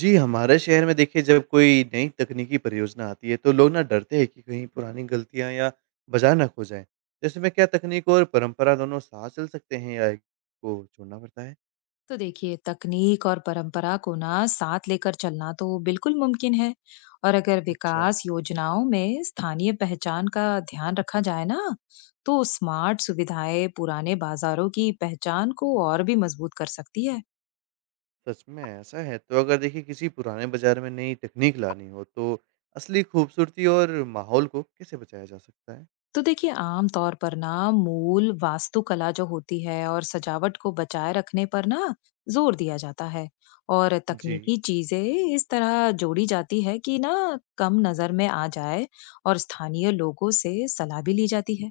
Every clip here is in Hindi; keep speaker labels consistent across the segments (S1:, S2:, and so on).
S1: जी, हमारे शहर में देखिए जब कोई नई तकनीकी परियोजना आती है तो लोग ना डरते हैं कि कहीं पुरानी गलतियाँ या बाज़ार ना खो जाएँ। तो ऐसे में क्या तकनीक और परंपरा दोनों साथ चल सकते हैं या एक को छोड़ना पड़ता है?
S2: तो देखिए तकनीक और परंपरा को ना साथ लेकर चलना तो बिल्कुल मुमकिन है। और अगर
S1: अच्छा,
S2: विकास योजनाओं में स्थानीय पहचान का ध्यान रखा जाए ना, तो स्मार्ट सुविधाएं पुराने बाजारों की पहचान को और भी मजबूत कर सकती है।
S1: सच में ऐसा है। तो अगर देखिए किसी पुराने बाज़ार में नई तकनीक लानी हो तो असली खूबसूरती और माहौल को कैसे बचाया जा सकता है?
S2: तो देखिए आम तौर पर ना मूल वास्तुकला जो होती है और सजावट को बचाए रखने पर ना जोर दिया जाता है। और
S1: जी,
S2: तकनीकी चीजें इस तरह जोड़ी जाती है कि ना कम नजर में आ जाए, और स्थानीय लोगों से सलाह भी ली जाती है।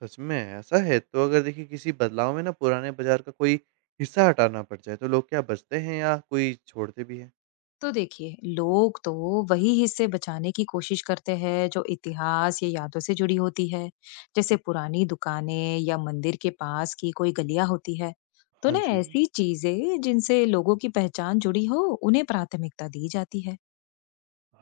S1: सच में ऐसा है। तो अगर देखिए किसी बदलाव में ना पुराने बाज़ार का कोई हिस्सा हटाना पड़ जाए तो लोग क्या बचते हैं या कोई छोड़ते भी हैं?
S2: तो देखिए लोग तो वही हिस्से बचाने की कोशिश करते हैं जो इतिहास या यादों से जुड़ी होती है। जैसे पुरानी दुकानें या मंदिर के पास की कोई गलियां होती है, तो
S1: हाँ
S2: ना
S1: जी।
S2: ऐसी चीजें जिनसे लोगों की पहचान जुड़ी हो, उन्हें प्राथमिकता दी जाती है।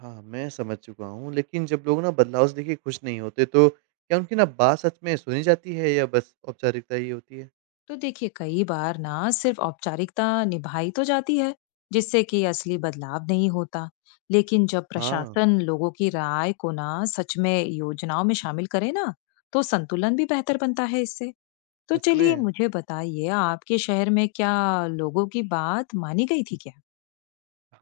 S1: हाँ, मैं समझ चुका हूँ, लेकिन जब लोग ना बदलाव से देखिए खुश नहीं होते, तो क्या उनकी ना बात सच में सुनी जाती है या बस औपचारिकता ही होती है?
S2: तो देखिए कई बार ना सिर्फ औपचारिकता निभाई तो जाती है, जिससे कि असली बदलाव नहीं होता। लेकिन जब
S1: हाँ,
S2: प्रशासन लोगों की राय को ना सच में योजनाओं में शामिल करे ना, तो संतुलन भी बेहतर बनता है इससे। तो
S1: सच
S2: चलिए
S1: में।
S2: मुझे बताइए, आपके शहर में क्या लोगों की बात मानी गई थी क्या?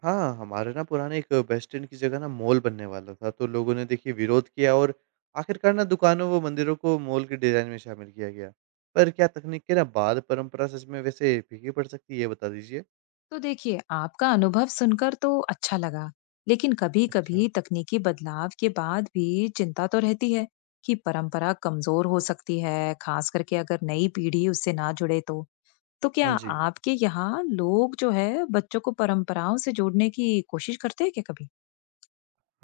S1: हाँ, हमारे ना पुराने एक बस स्टैंड की जगह ना मॉल बनने वाला था, तो लोगों ने देखिए विरोध किया और आखिरकार ना दुकानों व मंदिरों को मॉल के डिज़ाइन में शामिल किया गया। पर क्या तकनीक के ना बाद परंपरा सच में वैसे फीकी पड़ सकती है, ये बता दीजिए?
S2: तो देखिए आपका अनुभव सुनकर तो अच्छा लगा, लेकिन
S1: अच्छा।
S2: कभी-कभी तकनीकी बदलाव के बाद भी चिंता तो रहती है कि परंपरा कमजोर हो सकती है, खास करके अगर नई पीढ़ी उससे ना जुड़े तो। तो क्या
S1: हाँ जी।
S2: आपके यहाँ लोग जो है बच्चों को परंपराओं से जोड़ने की कोशिश करते हैं क्या कभी?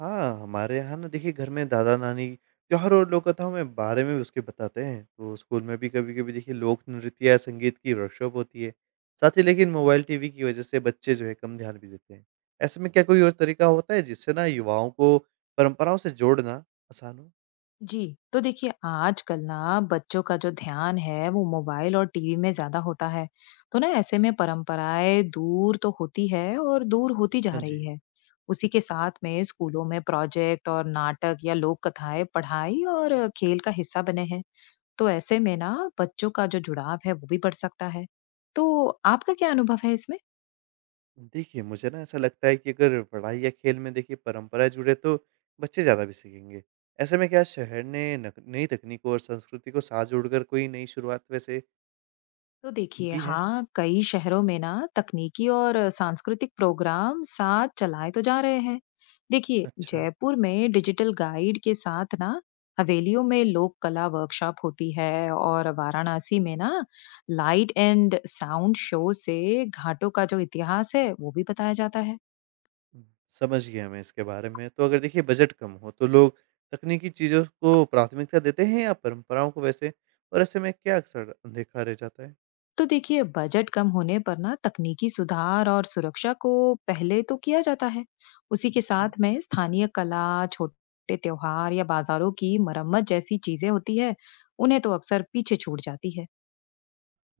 S1: हाँ, हमारे यहाँ ना देखिए घर में दादा-नानी त्योहारों और लोककथाओं में बारे में भी उसके बताते हैं। तो स्कूल में भी कभी-कभी देखिए लोक नृत्य या संगीत की वर्कशॉप होती है। साथ ही लेकिन मोबाइल टीवी की वजह से बच्चे जो है कम ध्यान भी देते हैं। ऐसे में क्या कोई और तरीका होता है जिससे ना युवाओं को परंपराओं से जोड़ना आसान हो?
S2: जी, तो देखिए आजकल ना बच्चों का जो ध्यान है वो मोबाइल और टीवी में ज़्यादा होता है। तो ना ऐसे में परंपराएं दूर तो होती है और दूर होती जा
S1: हाँ जी।
S2: रही है। उसी के साथ में स्कूलों में प्रोजेक्ट और नाटक या लोक कथाएं पढ़ाई और खेल का हिस्सा बने हैं। तो ऐसे में ना बच्चों का जो जुड़ाव है वो भी बढ़ सकता है। तो आपका क्या अनुभव है इसमें?
S1: देखिए, मुझे ना ऐसा लगता है कि अगर पढ़ाई या खेल में देखिए परंपराएँ जुड़े तो बच्चे ज़्यादा भी सीखेंगे। ऐसे में क्या शहर ने नक नई तकनीकों और संस्कृति को साथ जोड़कर कोई नई शुरुआत वैसे
S2: तो देखिए
S1: की है?
S2: हाँ, कई शहरों में ना तकनीकी और सांस्कृतिक प्रोग्राम साथ चलाए तो जा रहे हैं। देखिए
S1: अच्छा।
S2: जयपुर में डिजिटल गाइड के साथ ना हवेलियों में लोक कला वर्कशॉप होती है, और वाराणसी में ना लाइट एंड साउंड शो से घाटों का जो इतिहास है वो भी बताया जाता है।
S1: समझ गया मैं इसके बारे में। तो अगर देखिए बजट कम हो तो लोग तकनीकी चीज़ों को प्राथमिकता देते हैं या परंपराओं को वैसे? और ऐसे में क्या अक्सर देखा रह जाता है?
S2: तो देखिए बजट कम होने पर ना तकनीकी सुधार और सुरक्षा को पहले तो किया जाता है। उसी के
S1: अच्छा।
S2: साथ में स्थानीय कला, छोटे त्योहार या बाजारों की मरम्मत जैसी चीजें होती है, उन्हें तो अक्सर पीछे छूट जाती है।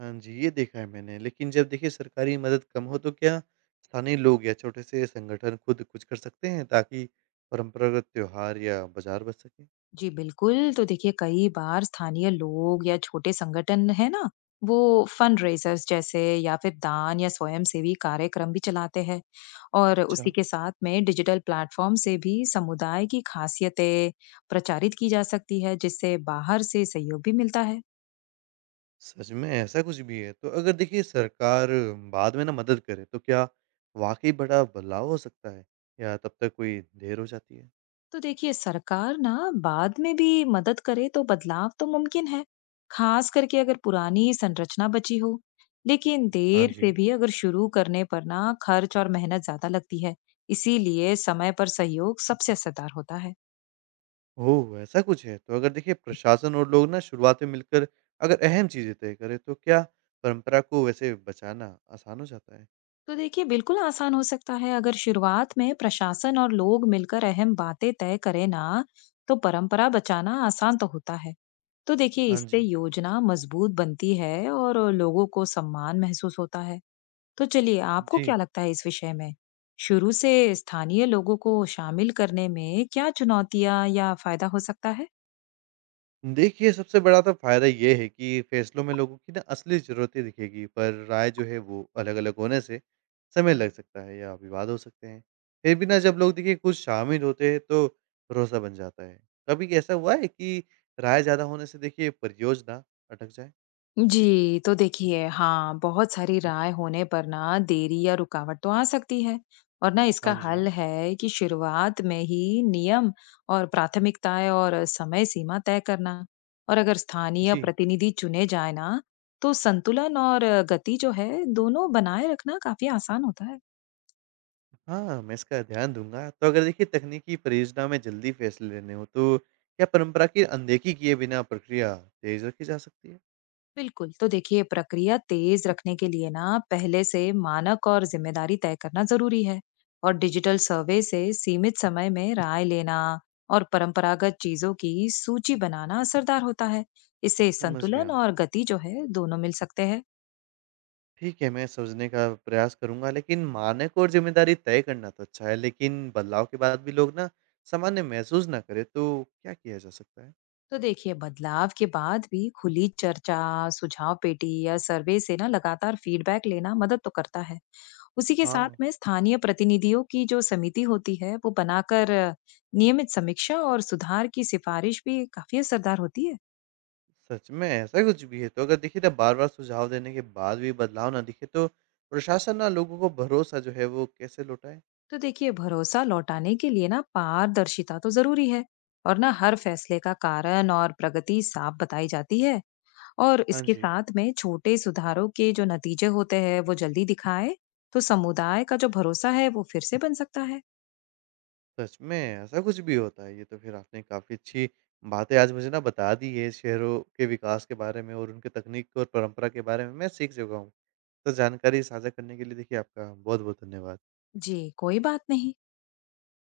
S1: हाँ जी, ये देखा है मैंने। लेकिन जब देखिए सरकारी मदद कम हो तो क्या स्थानीय लोग या छोटे से संगठन खुद कुछ कर सकते हैं ताकि परंपरागत त्योहार या बाज़ार बच सके?
S2: जी बिल्कुल। तो देखिए कई बार स्थानीय लोग या छोटे संगठन है ना, वो फंडरेजर्स जैसे या फिर दान या स्वयंसेवी कार्यक्रम भी चलाते हैं। और उसी
S1: अच्छा।
S2: के साथ में डिजिटल प्लेटफॉर्म से भी समुदाय की खासियतें प्रचारित की जा सकती है, जिससे बाहर से सहयोग भी मिलता है।
S1: सच में ऐसा कुछ भी है? तो अगर देखिए सरकार बाद में ना मदद करे तो क्या वाक़ई बड़ा बदलाव हो सकता है? या तब तक कोई देर हो जाती है?
S2: तो देखिए सरकार ना बाद में भी मदद करे तो बदलाव तो मुमकिन है, खास करके अगर पुरानी संरचना बची हो। लेकिन
S1: हाँ
S2: देर से
S1: जी।
S2: भी अगर शुरू करने पर ना खर्च और मेहनत ज्यादा लगती है। इसीलिए समय पर सहयोग सबसे असरदार होता है।
S1: ओह! ऐसा कुछ है? तो अगर देखिए प्रशासन और लोग ना शुरुआत में मिलकर अगर अहम चीज़ें तय करें तो क्या परंपरा को वैसे बचाना आसान हो जाता है?
S2: तो देखिए बिल्कुल आसान हो सकता है अगर शुरुआत में प्रशासन और लोग मिलकर अहम बातें तय करें ना, तो परंपरा बचाना आसान तो होता है। तो देखिए
S1: हाँ
S2: इससे
S1: जी।
S2: योजना मजबूत बनती है और लोगों को सम्मान महसूस होता है। तो चलिए, आपको
S1: जी।
S2: क्या लगता है इस विषय में? शुरू से स्थानीय लोगों को शामिल करने में क्या चुनौतियाँ या फ़ायदा हो सकता है?
S1: देखिए, सबसे बड़ा तो फ़ायदा ये है कि फ़ैसलों में लोगों की ना असली ज़रूरतें दिखेगी, पर राय जो है वो अलग-अलग होने से समय लग सकता है या विवाद हो सकते हैं। फिर भी ना जब लोग देखिए खुद शामिल होते हैं तो भरोसा बन जाता है। कभी ऐसा हुआ है कि राय ज़्यादा होने से देखिए परियोजना अटक जाए?
S2: जी, तो देखिए हाँ, बहुत सारी राय होने पर ना देरी या रुकावट तो आ सकती है। और ना इसका
S1: हाँ
S2: हल
S1: जी।
S2: है कि शुरुआत में ही नियम और प्राथमिकताएँ और समय सीमा तय करना। और अगर स्थानीय
S1: जी।
S2: प्रतिनिधि चुने जाए ना, तो संतुलन और गति जो है, दोनों बनाए रखना काफ़ी आसान होता है।
S1: हाँ, मैं इसका ध्यान दूँगा। तो अगर देखिए तकनीकी परियोजना में जल्दी फ़ैसले लेने हों तो क्या परंपरा की अनदेखी किए बिना प्रक्रिया तेज़ रखी जा सकती है?
S2: बिल्कुल, तो देखिए प्रक्रिया तेज रखने के लिए ना पहले से मानक और जिम्मेदारी तय करना जरूरी है। और डिजिटल सर्वे से सीमित समय में राय लेना और परंपरागत चीजों की सूची बनाना असरदार होता है। इससे
S1: समझ
S2: संतुलन
S1: गया।
S2: और गति जो है दोनों मिल सकते हैं।
S1: ठीक है, मैं समझने का प्रयास करूँगा, लेकिन मानक और ज़िम्मेदारी तय करना तो अच्छा है, लेकिन बदलाव के बाद भी लोग ना सामान्य महसूस ना करें, तो क्या किया जा सकता है?
S2: तो देखिए बदलाव के बाद भी खुली चर्चा, सुझाव पेटी या सर्वे से ना लगातार फीडबैक लेना मदद तो करता है। उसी के साथ
S1: हाँ,
S2: में स्थानीय प्रतिनिधियों की जो समिति होती है वो बनाकर नियमित समीक्षा और सुधार की सिफारिश भी काफी असरदार होती है।
S1: सच में ऐसा कुछ भी है, तो अगर देखिए ना बार-बार सुझाव देने के बाद भी बदलाव ना दिखे, तो प्रशासन ना लोगों को भरोसा जो है वो कैसे लौटाए?
S2: तो देखिए भरोसा लौटाने के लिए ना पारदर्शिता तो जरूरी है। और ना हर फैसले का कारण और प्रगति साफ बताई जाती है। और
S1: हाँ
S2: इसके
S1: जी,
S2: साथ में छोटे सुधारों के जो नतीजे होते हैं वो जल्दी दिखाए, तो समुदाय का जो भरोसा है वो फिर से बन सकता है।
S1: सच में ऐसा कुछ भी होता है, ये तो फिर आपने काफ़ी अच्छी बातें आज मुझे ना बता दी है शहरों के विकास के बारे में और उनके तकनीक और परंपरा के बारे में, मैं सीख चुका हूँ। तो जानकारी साझा करने के लिए देखिए आपका बहुत-बहुत धन्यवाद।
S2: जी, कोई बात नहीं।